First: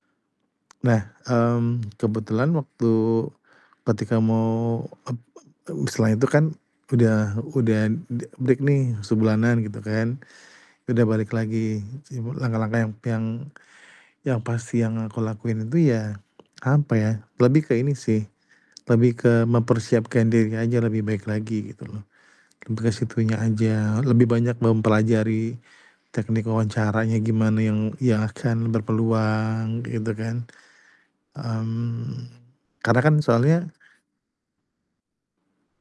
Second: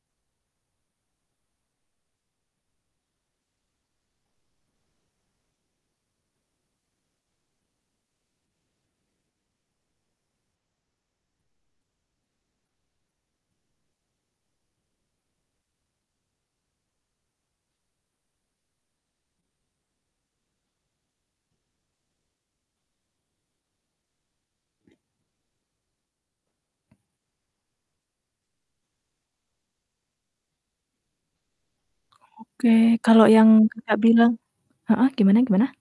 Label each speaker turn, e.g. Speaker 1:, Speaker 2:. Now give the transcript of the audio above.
Speaker 1: Nah, mmm, kebetulan waktu ketika mau ep e setelah itu kan udah udah de break nih sebulanan gitu kan. Udah balik lagi sibu langkah-langkah yang yang yang pasti yang aku lakuin itu ya, apa ya, lebih ke ini sih, lebih ke mempersiapkan diri aja lebih baik lagi, gitu loh. Lebih ke situnya aja, lebih banyak mempelajari teknik wawancaranya gimana yang yang akan berpeluang gitu kan. Mmm,
Speaker 2: Oke,
Speaker 1: karena kan,
Speaker 2: kalau yang
Speaker 1: soalnya
Speaker 2: Kakak bilang heeh, gimana gimana?